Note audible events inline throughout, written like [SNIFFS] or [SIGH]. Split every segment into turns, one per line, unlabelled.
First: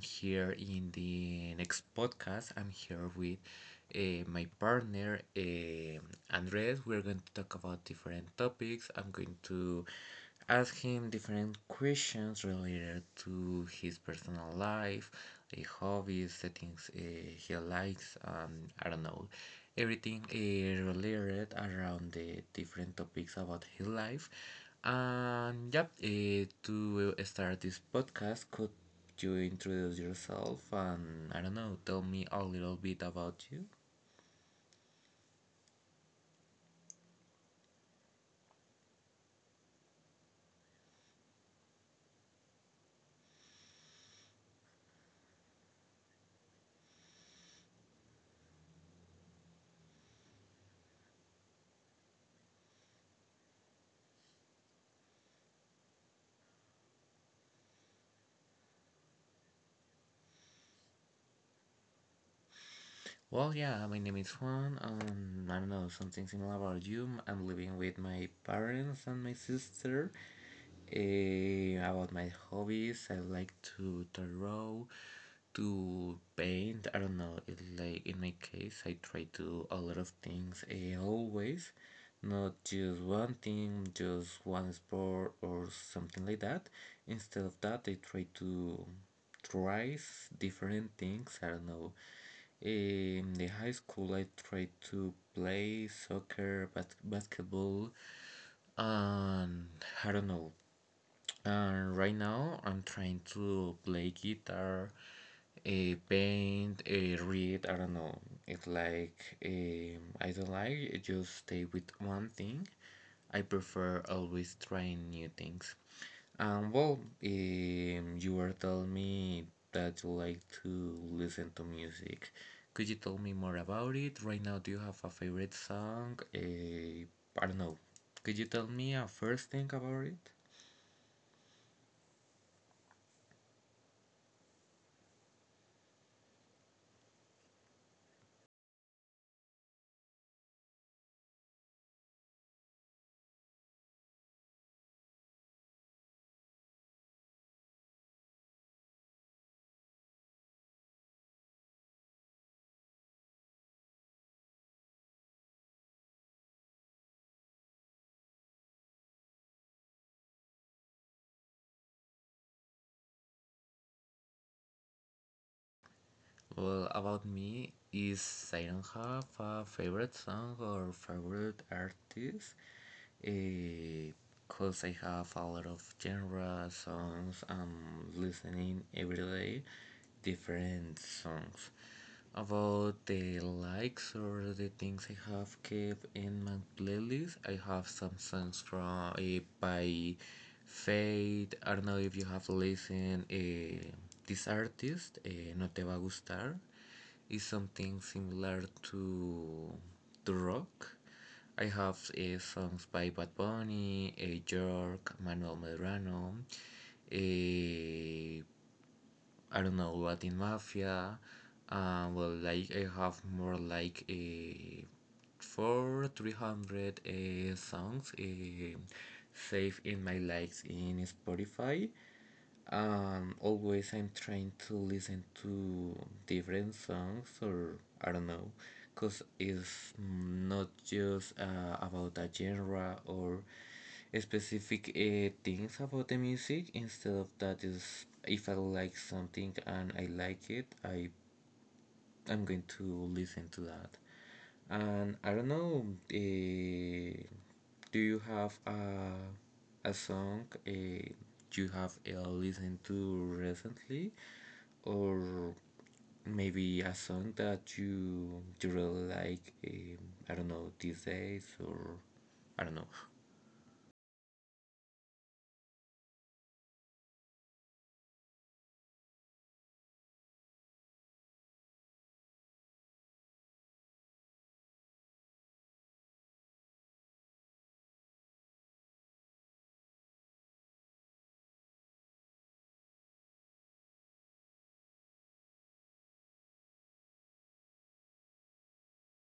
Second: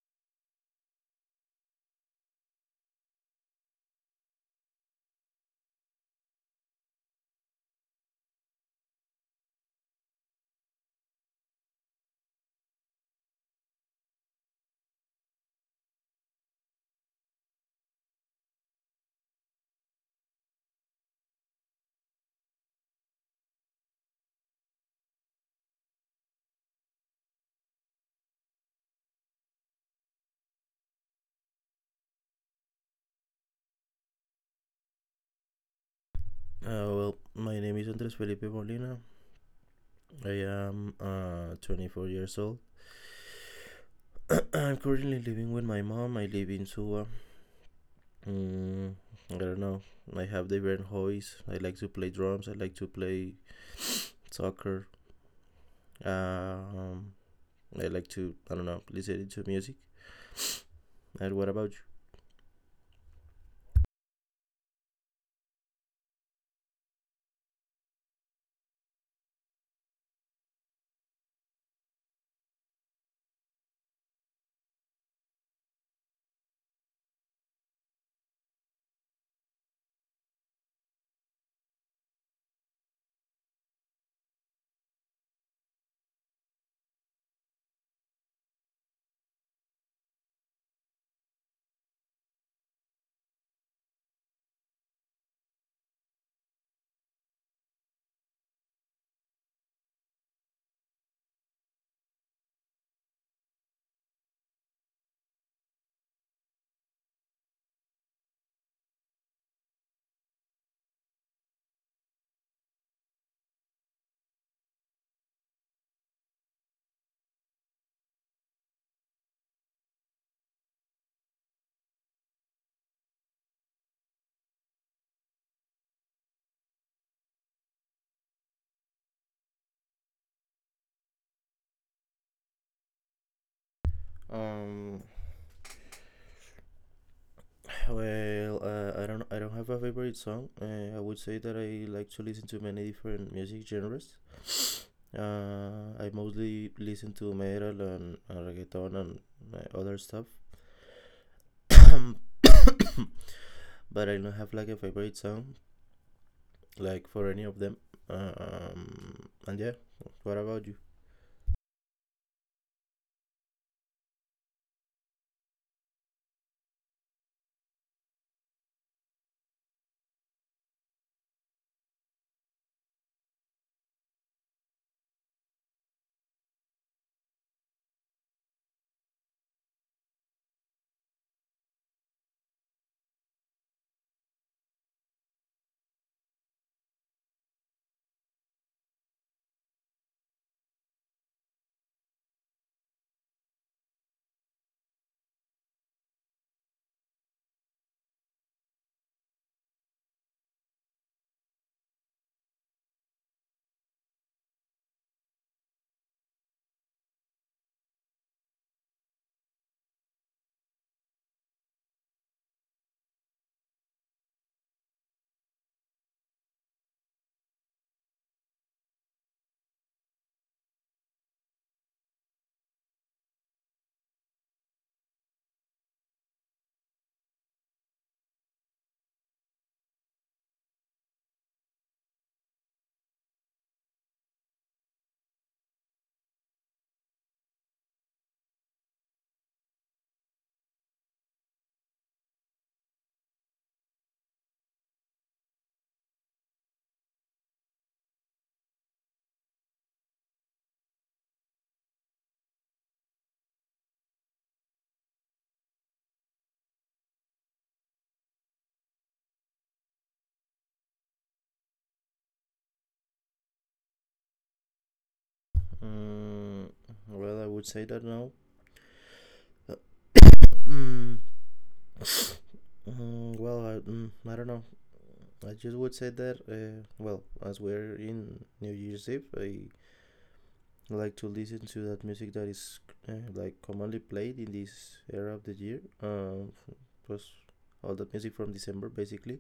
here in the next podcast. I'm here with my partner, Andres. We're going to talk about different topics. I'm going to ask him different questions related to his personal life, hobbies, the things he likes, and I don't know, everything related around the different topics about his life. And yep, to will start this podcast, could you introduce yourself and I don't know, tell me a little bit about you?
Well, my name is Andres Felipe Molina. I am 24 years old. [CLEARS THROAT] I'm currently living with my mom. I live in Suwa. Mm, I don't know. I have different hobbies. I like to play drums. I like to play soccer. Um, I like to, I don't know, listen to music. And what about you?
Well, yeah, my name is Juan. I don't know something similar about you. I'm living with my parents and my sister. Eh, about my hobbies, I like to draw, to paint. I don't know. It's like in my case, I try to a lot of things always, not just one thing, just one sport or something like that. Instead of that, I try to tries different things. I don't know. In the high school, I tried to play soccer, basketball, and I don't know. And right now, I'm trying to play guitar, paint, read. I don't know. It's like I don't like just stay with one thing. I prefer always trying new things. Um, well, you were telling me that you like to listen to music. Could you tell me more about it? Right now, do you have a favorite song? I don't know. Could you tell me a first thing about it?
Um, well, I don't have a favorite song. I would say that I like to listen to many different music genres. I mostly listen to metal and reggaeton and other stuff, [COUGHS] but I don't have like a favorite song, like for any of them. And yeah, what about you?
Well, about me is I don't have a favorite song or favorite artist. Because I have a lot of genre songs, I'm listening every day different songs. About the likes or the things I have kept in my playlist, I have some songs from by Fate. I don't know if you have listened this artist, No Te Va a Gustar, is something similar to rock. I have songs by Bad Bunny, York, Manuel Medrano, uh, I don't know Latin Mafia. Well, like I have more like a four three hundred songs saved in my likes in Spotify. Always I'm trying to listen to different songs or I don't know, cause it's not just about a genre or specific things about the music. Instead of that, is if I like something and I like it, I'm going to listen to that. And I don't know, eh, do you have a song you have listened to recently? Or maybe a song that you really like, I don't know, these days? Or I don't know.
Mm, well, I would say that now. [COUGHS] Mm, well, I don't know. I just would say that. Well, as we're in New Year's Eve, I like to listen to that music that is like commonly played in this era of the year. It was all the music from December basically.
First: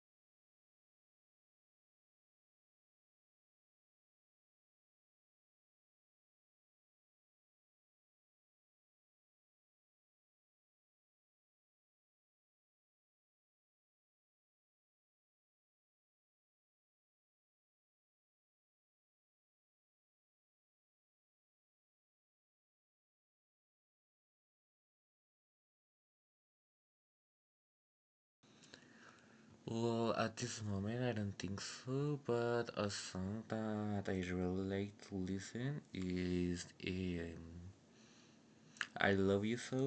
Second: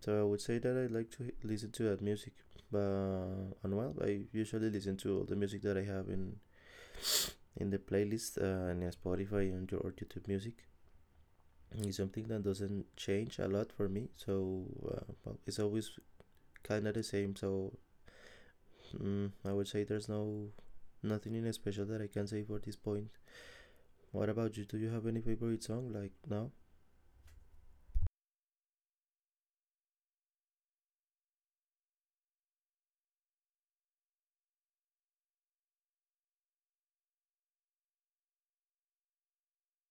So I would say that I like to listen to that music. But and well, I usually listen to all the music that I have in the playlist and Spotify and your or YouTube Music. It's something that doesn't change a lot for me. So well, it's always kind of the same. So I would say there's no nothing in special that I can say for this point. What about you? Do you have any favorite song like now?
Well, at this moment, I don't think so, but a song that I really like to listen is. I Love You So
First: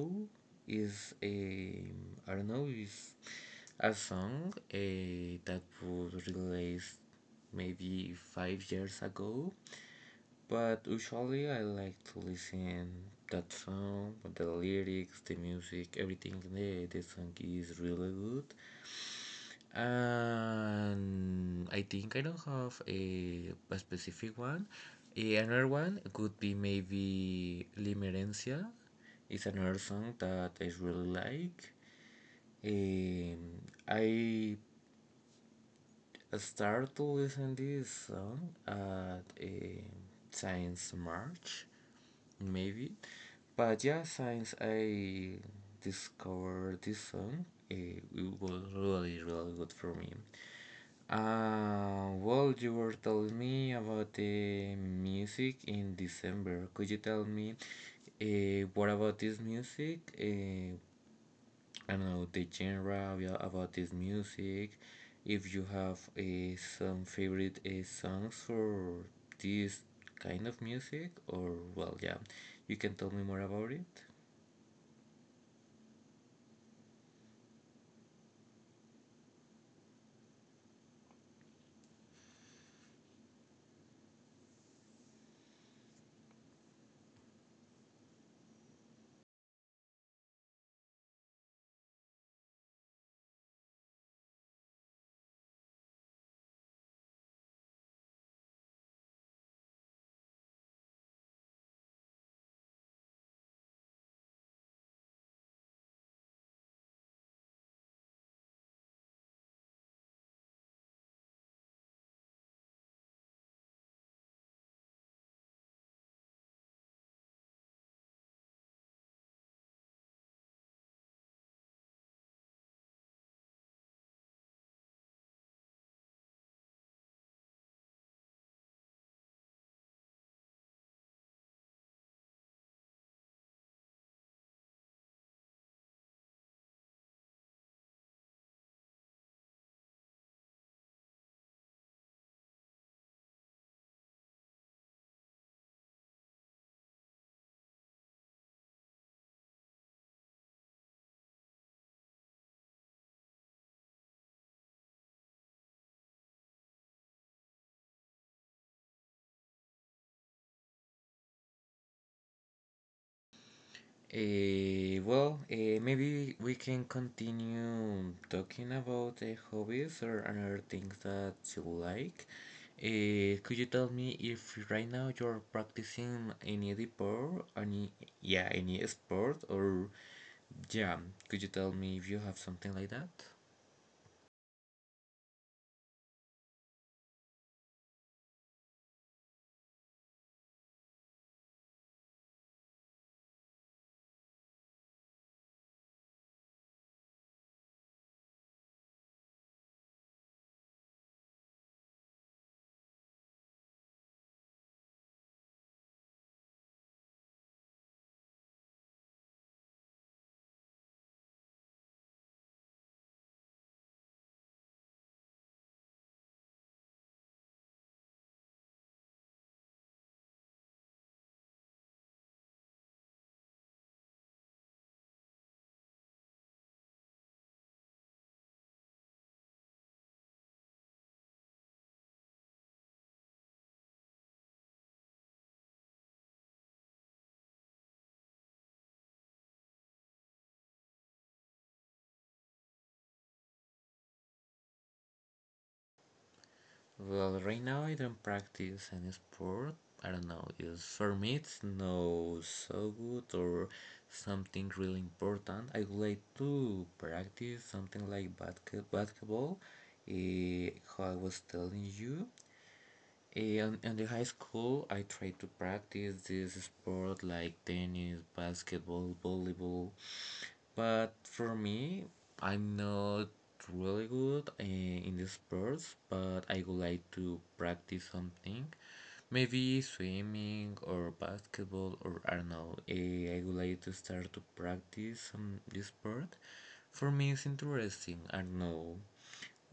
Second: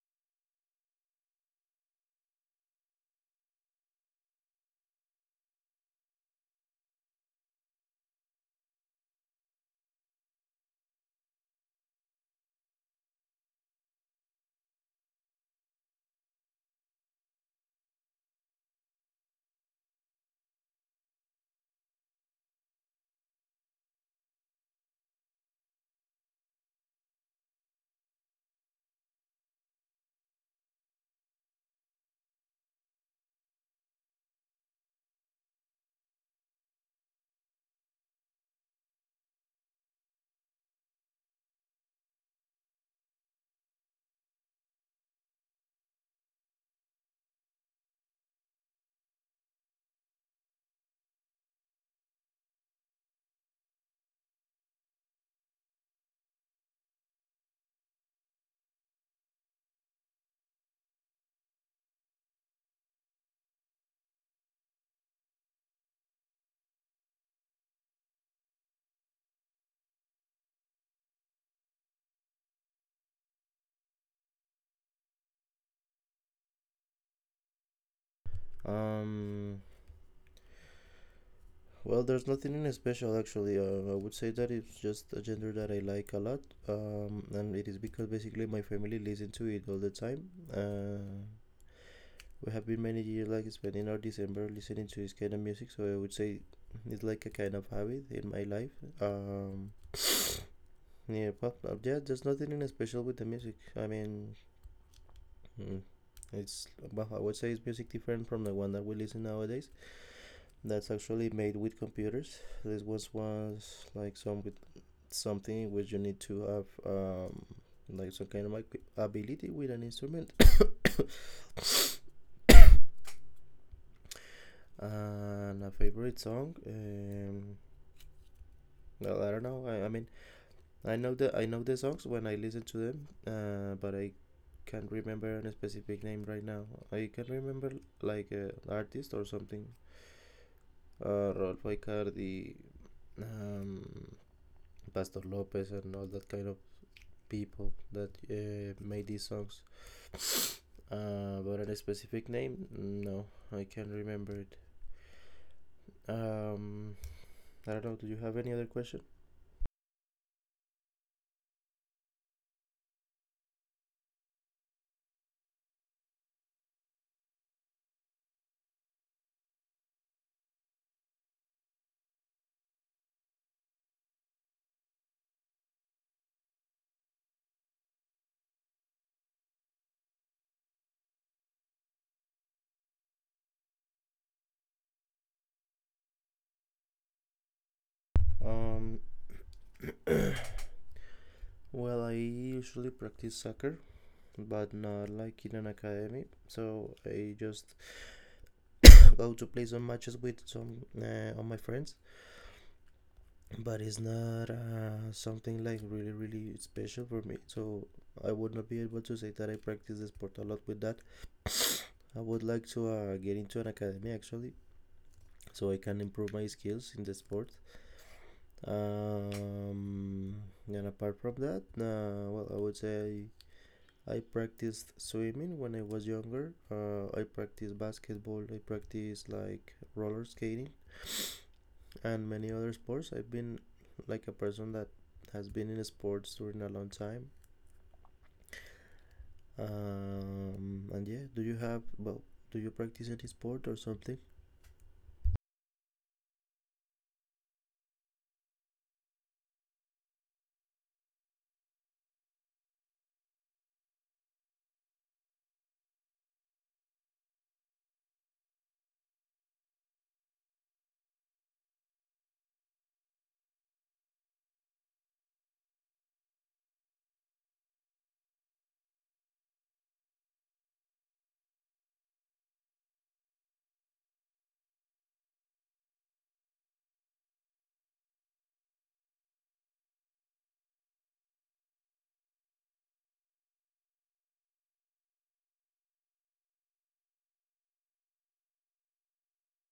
is a I don't know is a song that was released maybe 5 years ago. But usually I like to listen that song, the lyrics, the music, everything. The song is really good. And I think I don't have a specific one. Eh, another one could be maybe Limerencia. It's another song that I really like. Um, I start to listen this song at a since March, maybe. But yeah, since I discovered this song, it was really, really good for me. Well, you were telling me about the music in December. Could you tell me what about this music? I don't know the genre yeah, about this music. If you have some favorite songs for this kind of music, or well, yeah, you can tell me more about it.
Um, well, there's nothing in special actually. I would say that it's just a genre that I like a lot, and it is because basically my family listen to it all the time. We have been many years like spending our December listening to this kind of music, so I would say it's like a kind of habit in my life. Um, yeah, but yeah, there's nothing in special with the music. I mean, mm, it's well, I would say it's music different from the one that we listen nowadays that's actually made with computers. This was like something which you need to have like some kind of like, ability with an instrument. [COUGHS] And a favorite song. Well, I don't know. I mean, I know the songs when I listen to them, but I can't remember a specific name right now. I can remember like an artist or something. Rolfo Icardi, um, Pastor Lopez, and all that kind of people that made these songs. But on a specific name, no, I can't remember it. Um, I don't know. Do you have any other question?
Maybe we can continue talking about hobbies or other things that you like. Could you tell me if right now you're practicing any sport, any yeah, any sport, or yeah, could you tell me if you have something like that?
Um, well, I usually practice soccer, but not like in an academy. So I just go to play some matches with some of my friends, but it's not something like really, really special for me. So I would not be able to say that I practice the sport a lot with that. I would like to get into an academy actually, so I can improve my skills in the sport. Um, and apart from that, well, I would say I practiced swimming when I was younger. I practiced basketball. I practiced like roller skating and many other sports. I've been like a person that has been in sports during a long time. And yeah, do you have well? Do you practice any sport or something?
Well, right now I don't practice any sport. I don't know, just for me it's no so good or something really important. I would like to practice something like basketball, eh, how I was telling you. And in the high school, I tried to practice this sport like tennis, basketball, volleyball. But for me, I'm not really good in the sports, but I would like to practice something. Maybe swimming or basketball or I don't know. I would like to start to practice this sport. For me, it's interesting. I don't know,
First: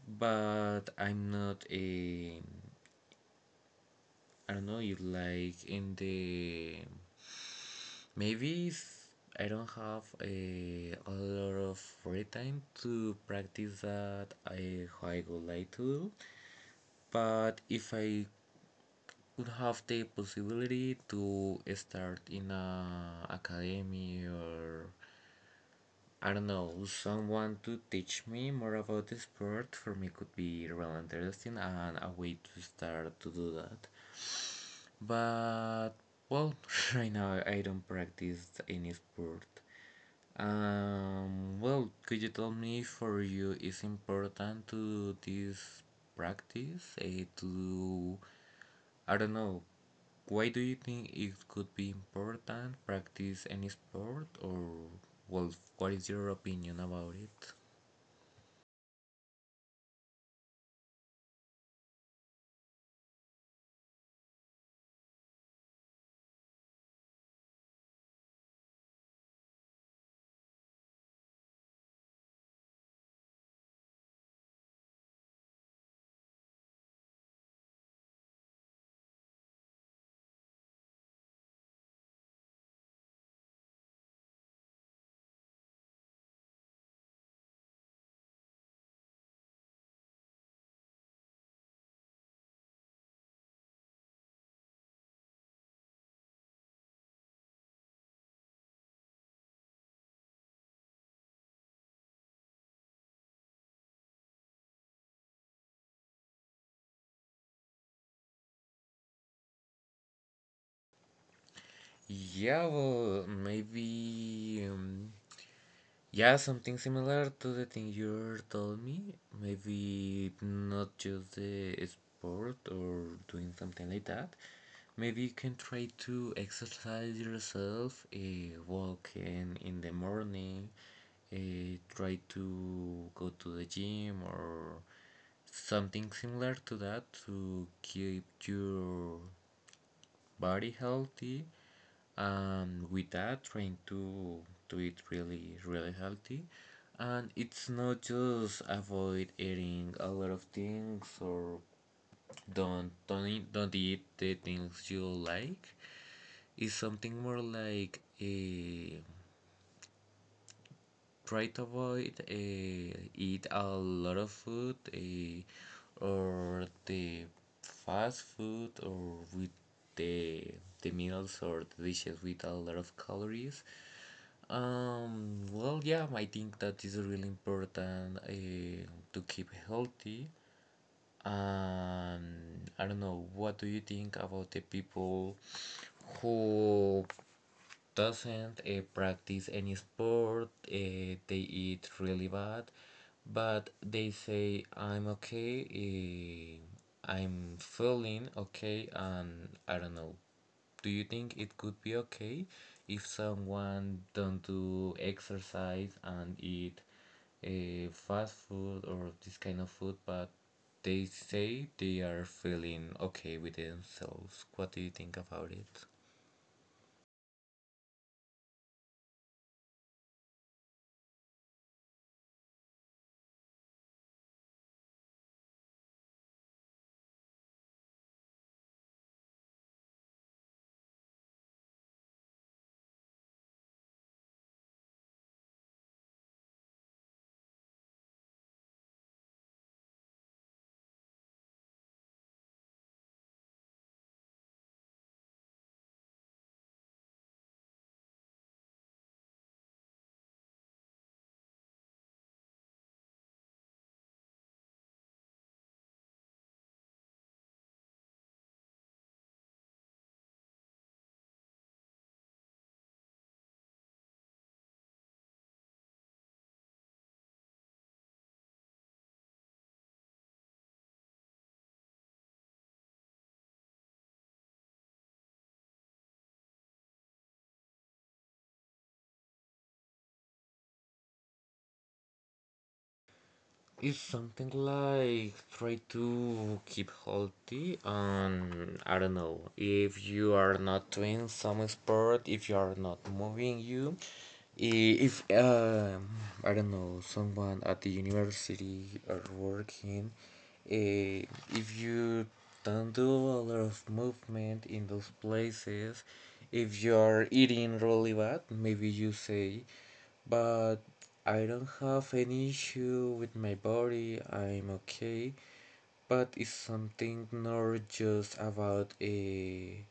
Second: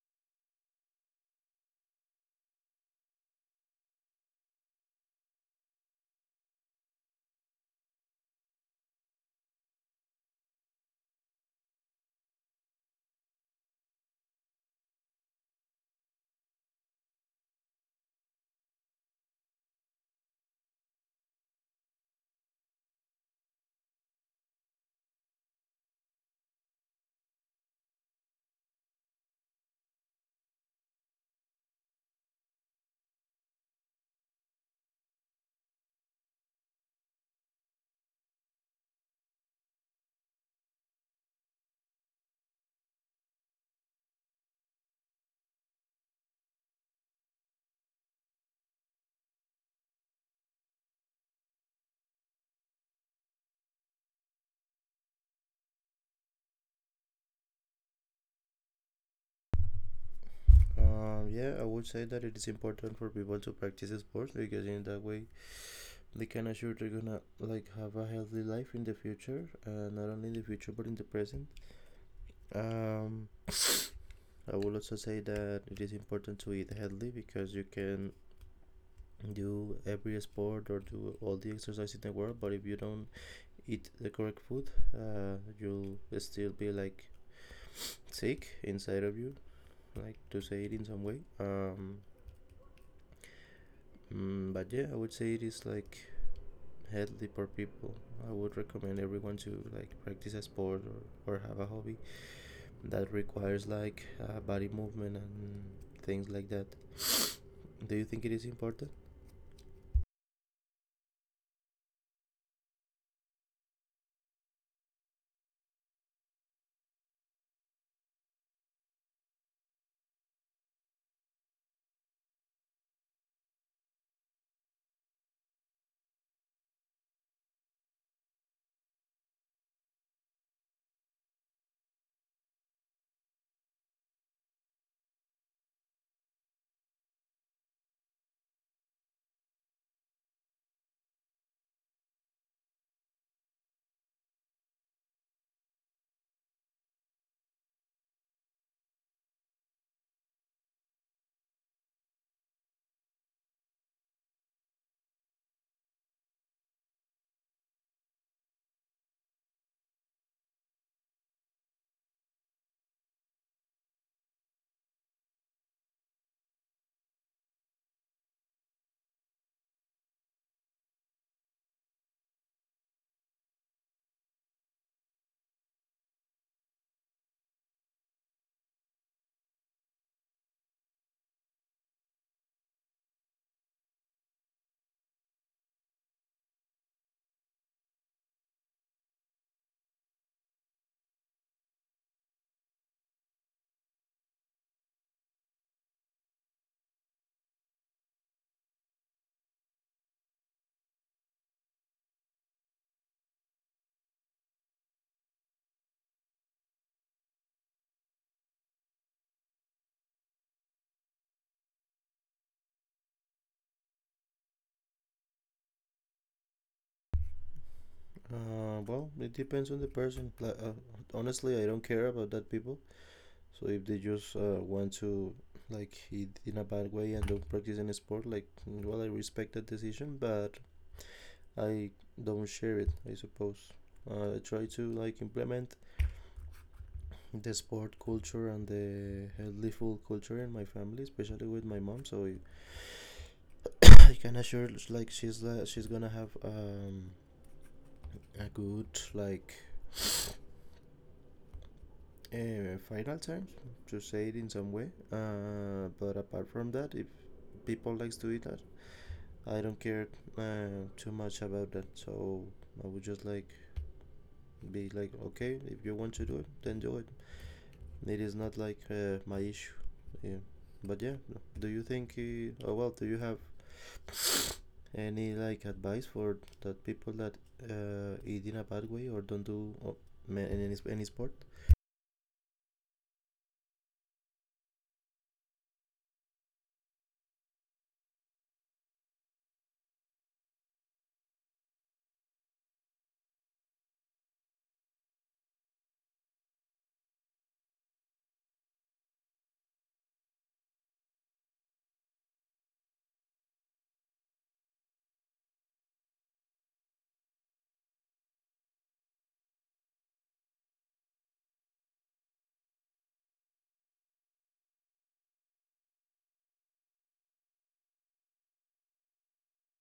but I'm not a I don't know if like in the maybe if I don't have a lot of free time to practice that I how I would like to do. But if I would have the possibility to start in a academy or I don't know someone to teach me more about the sport for me could be really interesting and a way to start to do that. But well, [LAUGHS] right now I don't practice any sport. Well, could you tell me for you is important to this practice? To I don't know. Why do you think it could be important practice any sport or well, what is your opinion about it?
Yeah, I would say that it is important for people to practice sports because in that way they can assure they're gonna like have a healthy life in the future, not only in the future but in the present. um I will also say that it is important to eat healthy, because you can do every sport or do all the exercise in the world, but if you don't eat the correct food, you'll still be like sick inside of you, like to say it in some way. But yeah, I would say it is like healthy for people. I would recommend everyone to like practice a sport, or have a hobby that requires like body movement and things like that. Do you think it is important?
Yeah, well, maybe yeah, something similar to the thing you told me. Maybe not just the sport or doing something like that. Maybe you can try to exercise yourself, walking in the morning, try to go to the gym or something similar to that to keep your body healthy and with that trying to eat really really healthy and it's not just avoid eating a lot of things or don't eat the things you like it's something more like a try to avoid eat a lot of food or the fast food or with the meals or the dishes with a lot of calories. Well, yeah, I think that is really important to keep healthy. And I don't know, what do you think about the people who doesn't practice any sport. They eat really bad, but they say I'm okay. I'm feeling okay, and I don't know. Do you think it could be okay if someone don't do exercise and eat fast food or this kind of food, but they say they are feeling okay with themselves? What do you think about it?
Well, it depends on the person. Like, honestly, I don't care about that people. So if they just want to like eat in a bad way and don't practice any sport, like well, I respect that decision, but I don't share it. I suppose. I try to like implement the sport culture and the healthy food culture in my family, especially with my mom. So I can assure like she's gonna have a good like [SNIFFS] final terms to say it in some way. But apart from that, if people likes to eat that, I don't care too much about that. So I would just like be like, okay, if you want to do it, then do it. It is not like my issue. Yeah. But yeah, do you think? Oh well, do you have any like advice for that people that eat in a bad way or don't do any sport?
It's something like try to keep healthy and I don't know if you are not doing some sport, if you are not moving you, I- if I don't know someone at the university or working, uh, if you don't do a lot of movement in those places, if you are eating really bad, maybe you say but I don't have any issue with my body. I'm okay, but it's something not just about a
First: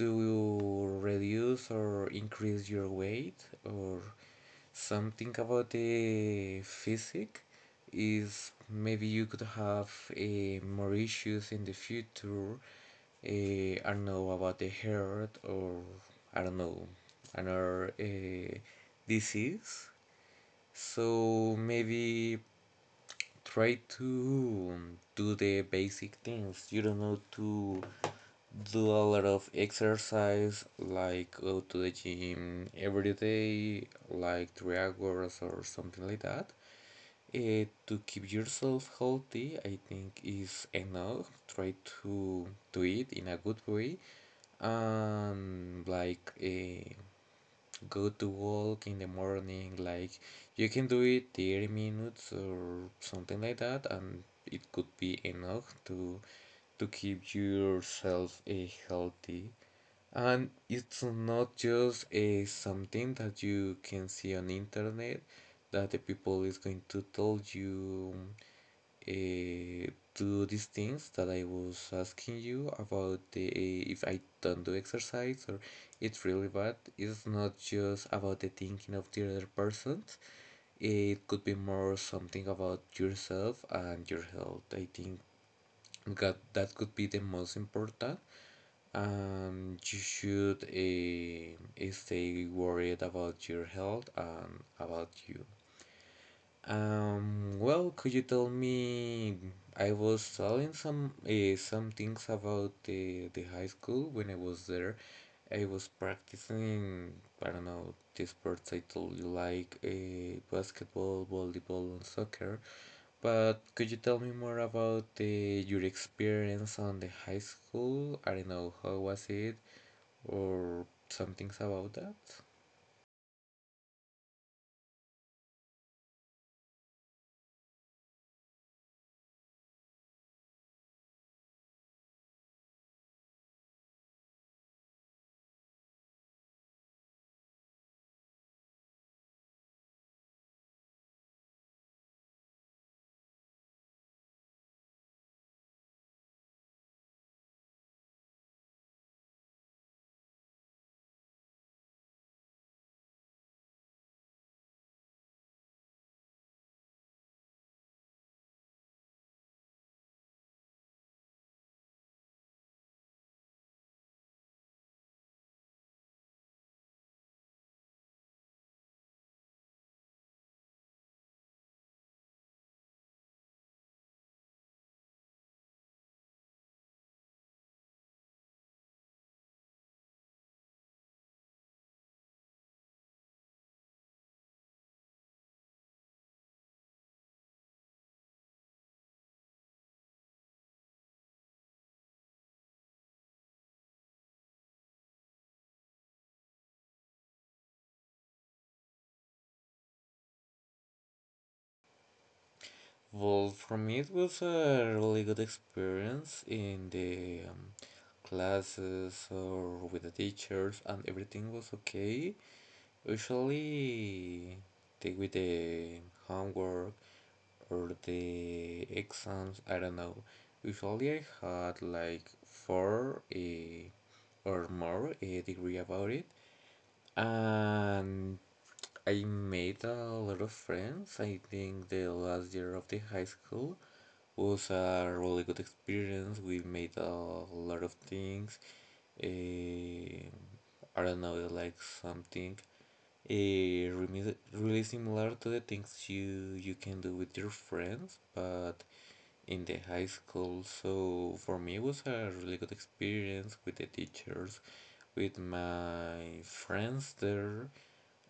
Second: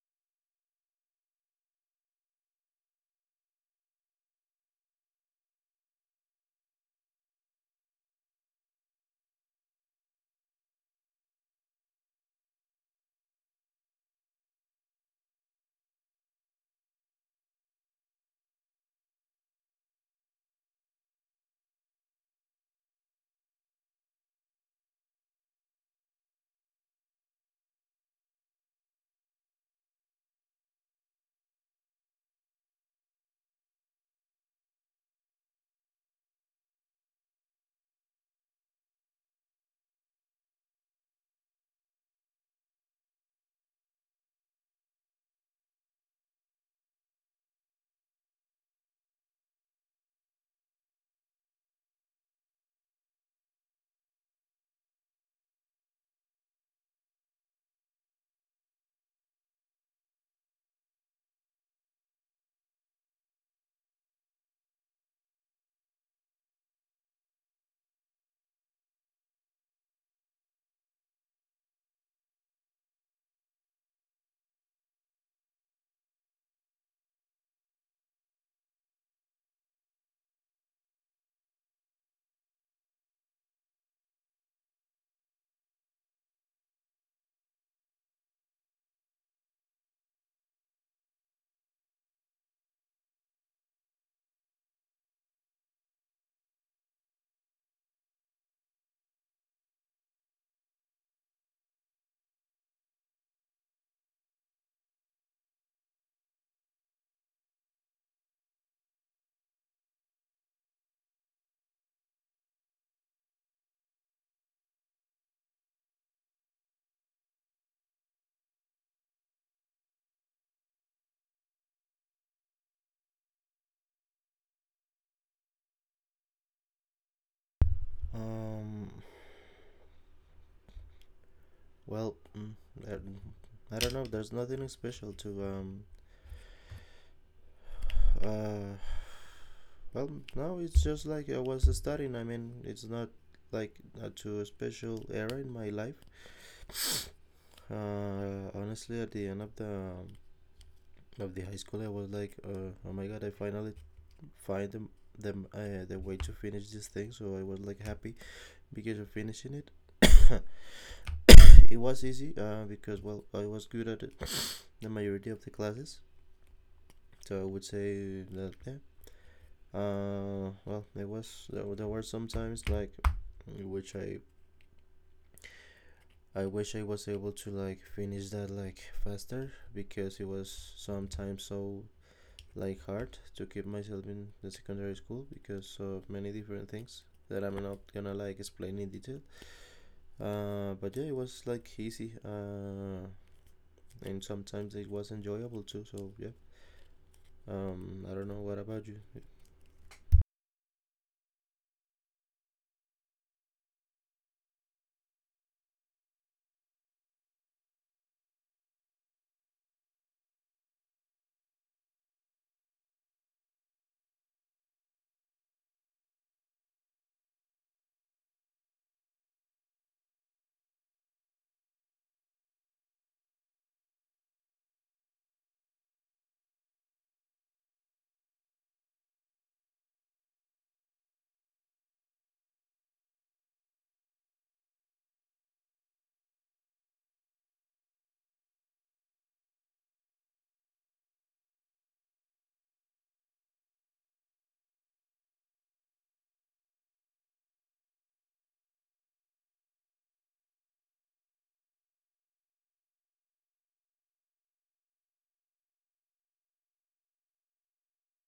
to reduce or increase your weight or something about the physique is maybe you could have more issues in the future. I don't know about the heart or I don't know another disease. So maybe try to do the basic things you don't know to do a lot of exercise like go to the gym every day like 3 hours or something like that. To keep yourself healthy I think is enough try to do it in a good way and like go to walk in the morning like you can do it 30 minutes or something like that and it could be enough to keep yourself healthy and it's not just a something that you can see on internet that the people is going to tell you uh, do these things that I was asking you about the if I don't do exercise or it's really bad. It's not just about the thinking of the other person. It could be more something about yourself and your health. I think that could be the most important. And you should stay worried about your health and about you. Well, could you tell me? I was telling some things about the high school when I was there. I was practicing, I don't know, the sports I told you like basketball, volleyball, and soccer. But could you tell me more about the your experience on the high school? I don't know, how was it or some things about that?
Um, well, I don't know. There's nothing special to, Uh, well, no, it's just like I was studying. I mean, it's not like not too special era in my life. Honestly, at the end of the high school, I was like, oh my god, I finally find them the way to finish this thing. So I was like happy because of finishing it. [COUGHS] It was easy because well I was good at it, the majority of the classes. So I would say that yeah. Well, there were some times like which I wish I was able to like finish that like faster, because it was sometimes so like hard to keep myself in the secondary school because of many different things that I'm not gonna like explain in detail. But yeah, it was like easy. And sometimes it was enjoyable too. So yeah, I don't know. What about you?
Well, for me, it was a really good experience in the classes or with the teachers, and everything was okay. Usually, the, with the homework or the exams, I don't know. Usually, I had like four or more a degree about it, and I made a lot of friends. I think the last year of the high school was a really good experience. We made a lot of things. Eh, I don't know, like something really similar to the things you you can do with your friends, but in the high school. So for me, it was a really good experience with the teachers, with my friends there.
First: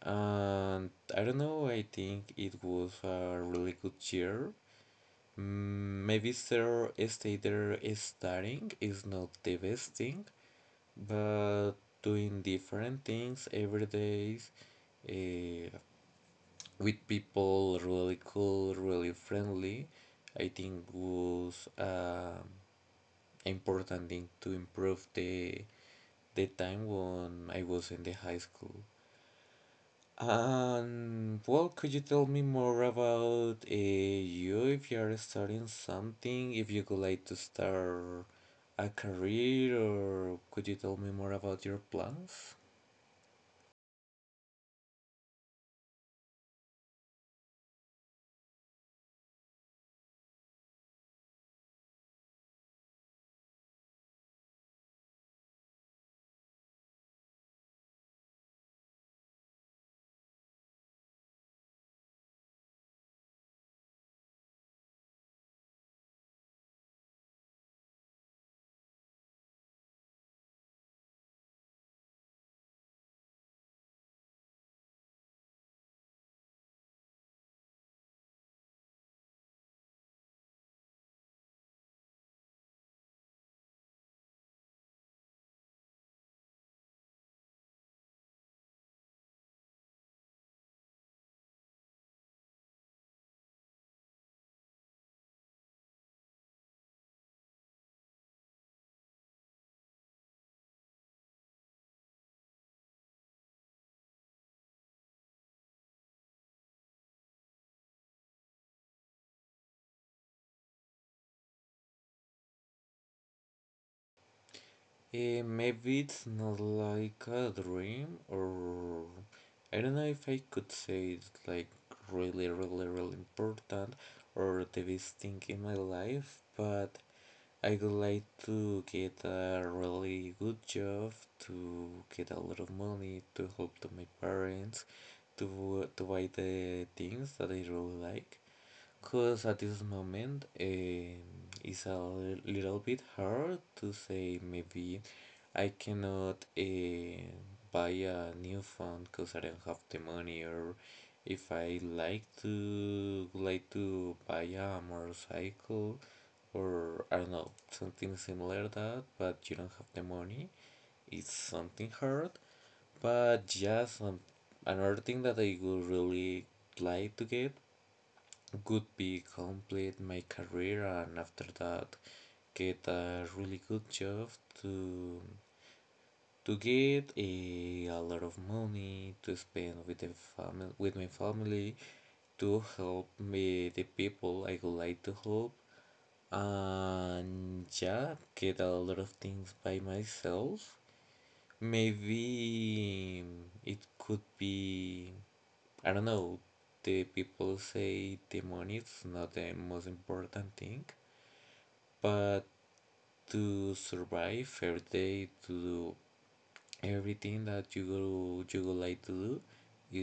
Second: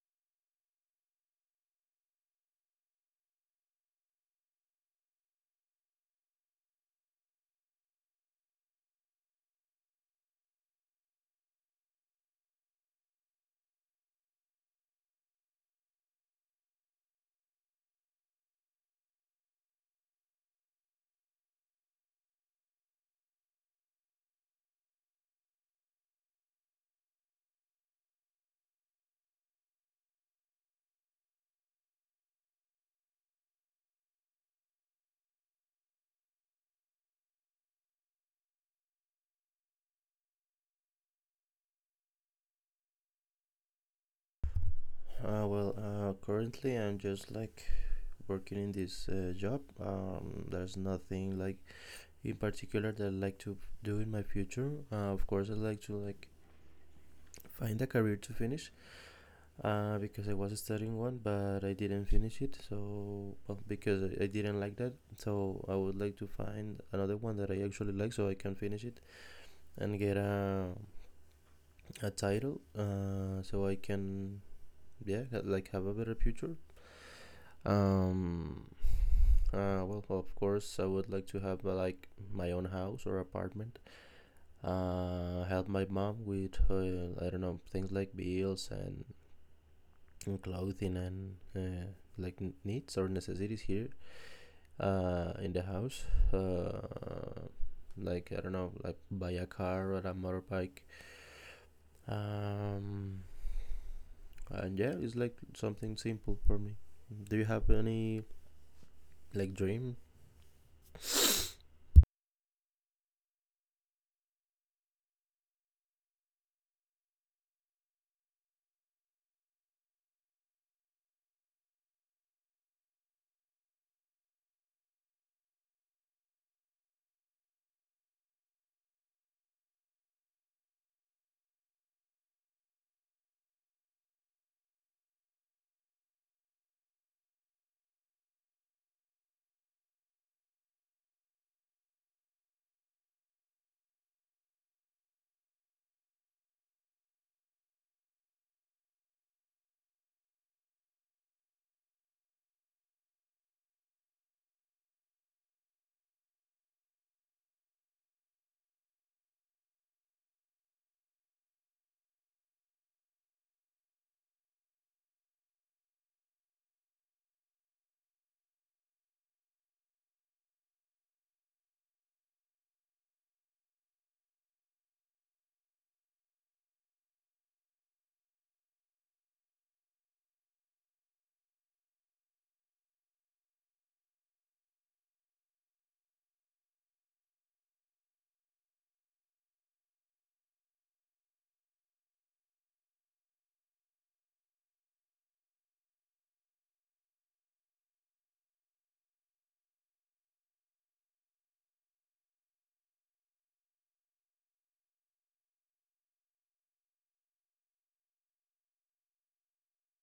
And I don't know, I think it was a really good year. Maybe Sir stay there is studying is not the best thing, but doing different things every day, uh, with people really cool, really friendly, I think was important thing to improve the time when I was in the high school. And well, could you tell me more about you, if you're starting something, if you would like to start a career, or could you tell me more about your plans?
Well, currently I'm just like working in this job. There's nothing like in particular that I like to do in my future. Of course, I like to like find a career to finish, because I was studying one, but I didn't finish it. So well, because I didn't like that, so I would like to find another one that I actually like, so I can finish it and get a title, so I can yeah like have a better future. Um, well, of course, I would like to have, like my own house or apartment. Help my mom with her, I don't know, things like bills and clothing and like needs or necessities here, in the house. Uh, like I don't know, like buy a car or a motorbike. Um, And yeah, it's like something simple for me. Do you have any like dream? [SIGHS]
Maybe it's not like a dream, or I don't know if I could say it's like really, really, really important or the best thing in my life, but I'd like to get a really good job, to get a lot of money, to help to my parents, to buy the things that I really like. Because at this moment, it's a little bit hard to say. Maybe I cannot buy a new phone because I don't have the money, or if I like to buy a motorcycle, or I don't know something similar that, but you don't have the money, it's something hard. But just another thing that I would really like to get could be complete my career and after that get a really good job to to get a lot of money to spend with the family, with my family, to help me the people I would like to help, and yeah, get a lot of things by myself. Maybe it could be, I don't know. The people say the money is not the most important thing, but to survive every day, to do everything that you go, you would like to do,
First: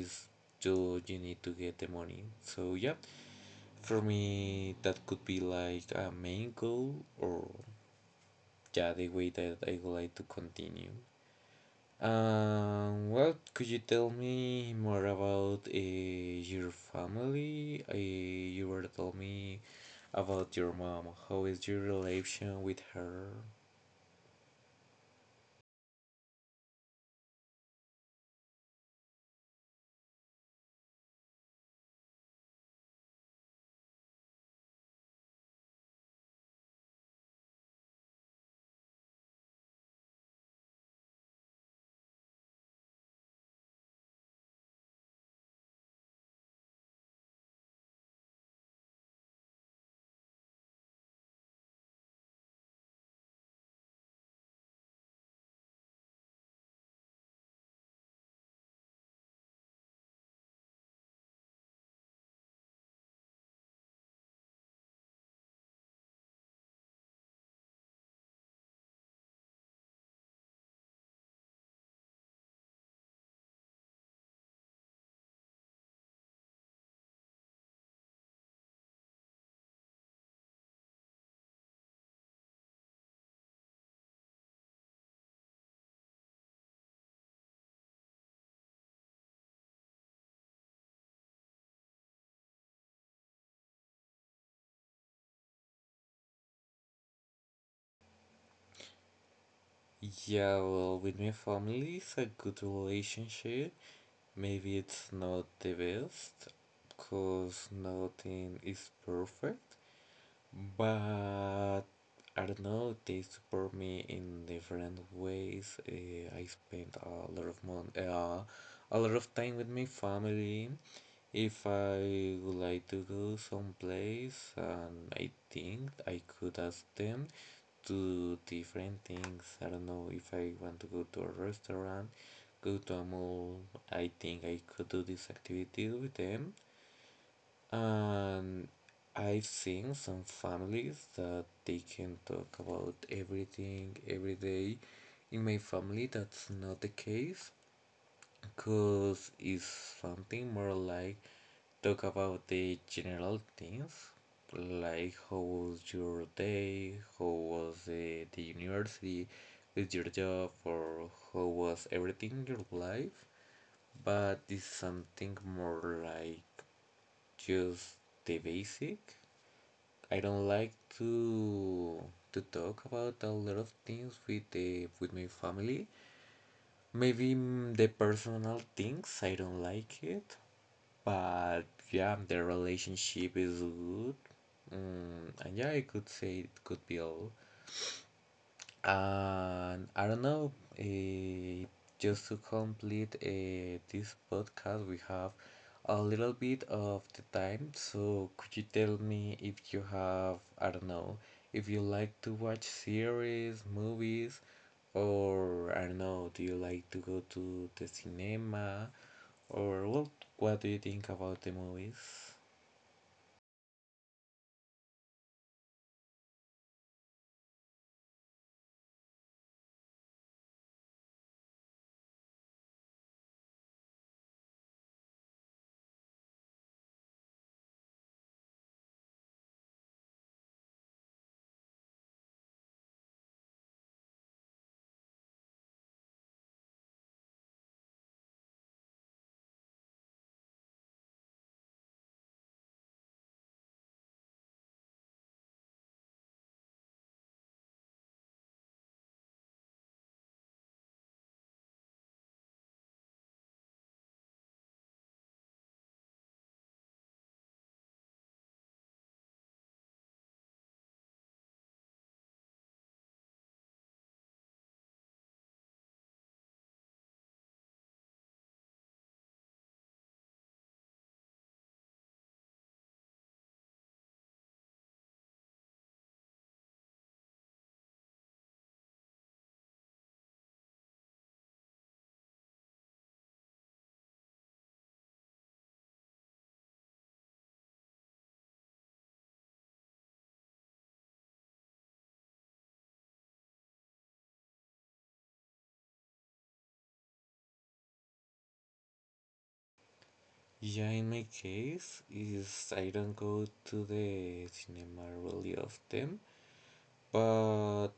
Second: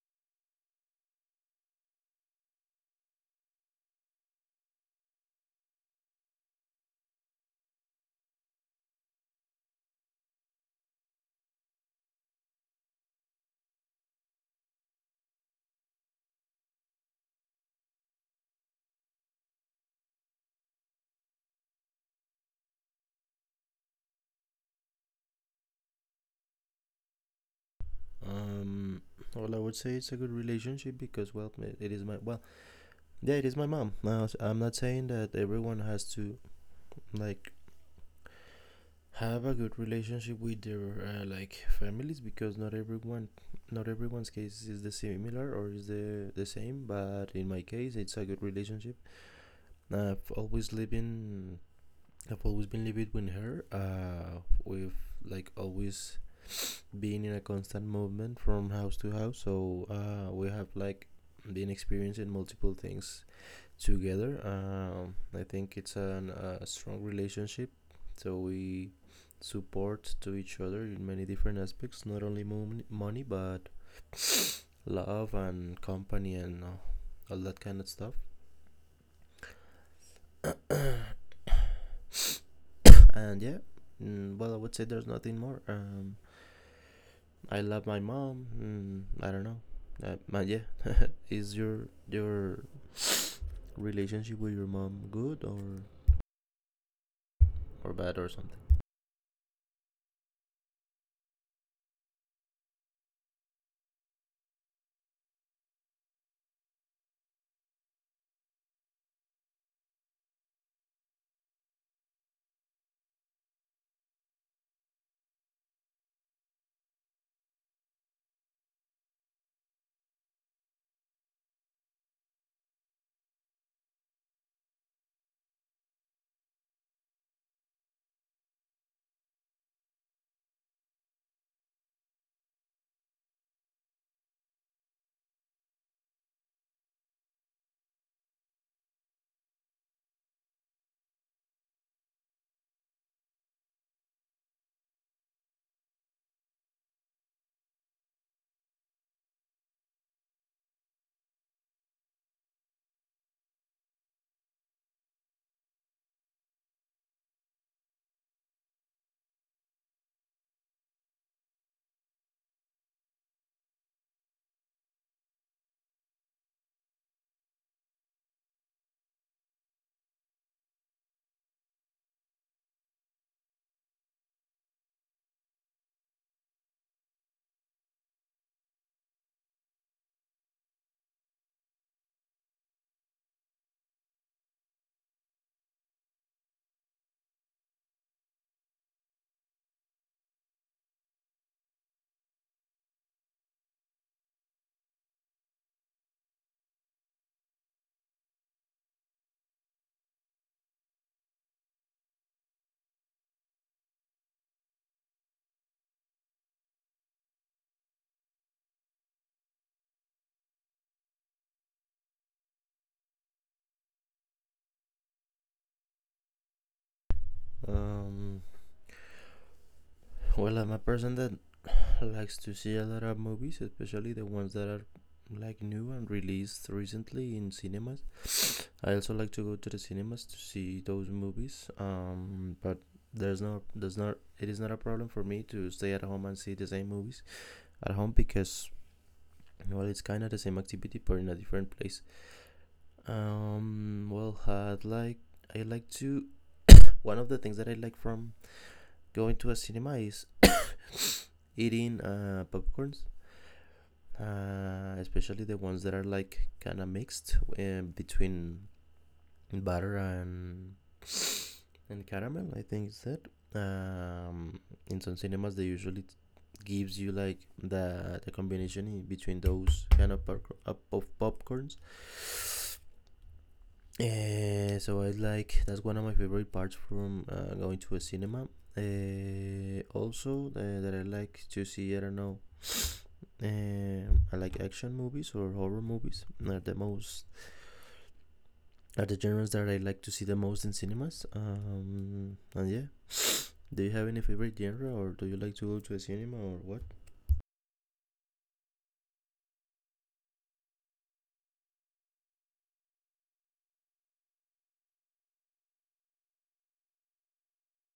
is, you need to get the money. So yeah, for me that could be like a main goal, or yeah, the way that I would like to continue. Well, could you tell me more about your family? You were tell me about your mom. How is your relation with her?
Um, well, I would say it's a good relationship because well, it is my well, yeah, it is my mom. Now, I'm not saying that everyone has to like have a good relationship with their like families, because not everyone's case is the similar or is the same. But in my case, it's a good relationship. I've always lived in I've always been living with her. We've like always been in a constant movement from house to house, so we have like been experiencing multiple things together. I think it's a strong relationship, so we support to each other in many different aspects, not only money but love and company and yeah. Well, I would say there's nothing more. I love my mom. I don't know. But yeah, is your relationship with your mom good or bad or something?
Yeah, well, with my family, it's a good relationship. Maybe it's not the best, because nothing is perfect. But I don't know, they support me in different ways. I spend a lot of mon a lot of time with my family. If I would like to go someplace, and I think I could ask them to different things. I don't know if I want to go to a restaurant, go to a mall. I think I could do this activity with them. And I've seen some families that they can talk about everything every day. In my family, that's not the case because it's something more like talk about the general things, like how was your day, how was the university with your job, or how was everything in your life. But it's something more like just the basic. I don't like to talk about a lot of things with the with my family. Maybe the personal things I don't like it, but yeah, the relationship is good. And yeah, I could say it could be all. And I don't know, eh, just to complete this podcast, we have a little bit of the time. So could you tell me if you have, I don't know, if you like to watch series, movies, or I don't know, do you like to go to the cinema? Or what do you think about the movies?
Um, well, I'm a person that likes to see a lot of movies, especially the ones that are like new and released recently in cinemas. I also like to go to the cinemas to see those movies. But there's no there's not it is not a problem for me to stay at home and see the same movies at home, because well it's kind of the same activity but in a different place. Well, I like to. One of the things that I like from going to a cinema is [COUGHS] eating, popcorns, especially the ones that are like kind of mixed, between butter and caramel. I think is that. Um, in some cinemas they usually gives you like the combination in between those kind of pop of popcorns. So I like that's one of my favorite parts from, going to a cinema. Also, that I like to see, I don't know, I like action movies or horror movies are the genres that I like to see the most in cinemas. And yeah, do you have any favorite genre or do you like to go to a cinema or what?
Yeah, in my case, is I don't go to the cinema really often. But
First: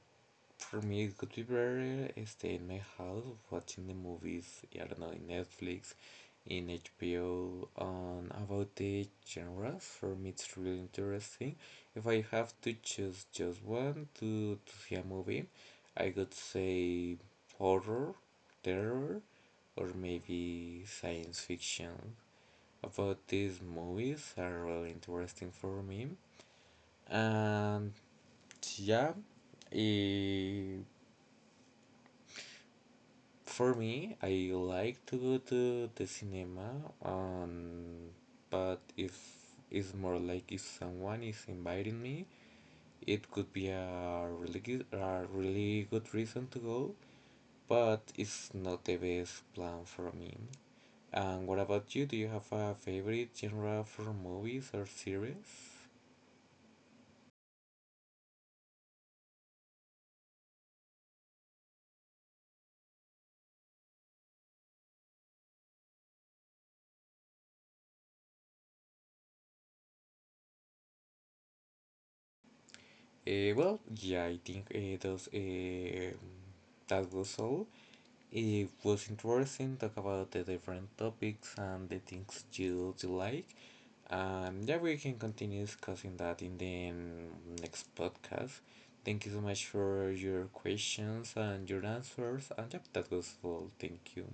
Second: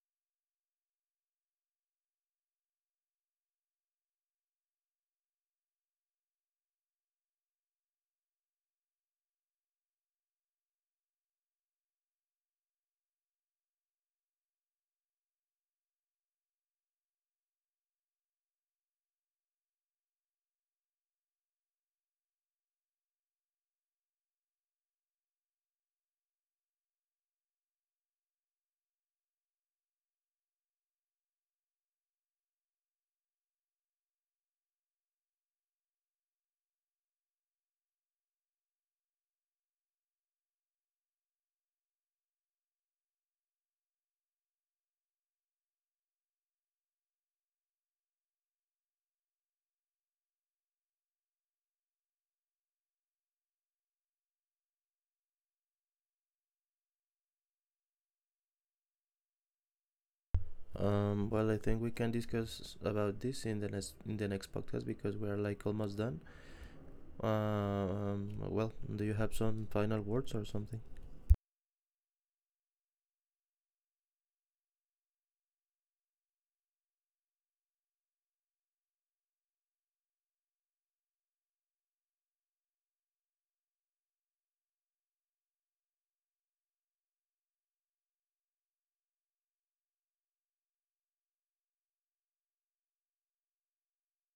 for me, it could be better stay in my house watching the movies, I don't know, in Netflix, in HBO. On about the genres, for me, it's really interesting. If I have to choose just one to see a movie, I could say horror, terror, or maybe science fiction. About these movies are really interesting for me. And yeah, eh, for me, I like to go to the cinema, um, but if it's more like if someone is inviting me, it could be a really good reason to go, but it's not the best plan for me. And what about you? Do you have a favorite genre for movies or series?
Well, I think we can discuss about this in the next podcast because we are like almost done. Well, do you have some final words or something?
Well, yeah, I think that was all. It was interesting talk about the different topics and the things you do like. And yeah, we can continue discussing that in the next podcast. Thank you so much for your questions and your answers. And yeah, that was all. Thank you.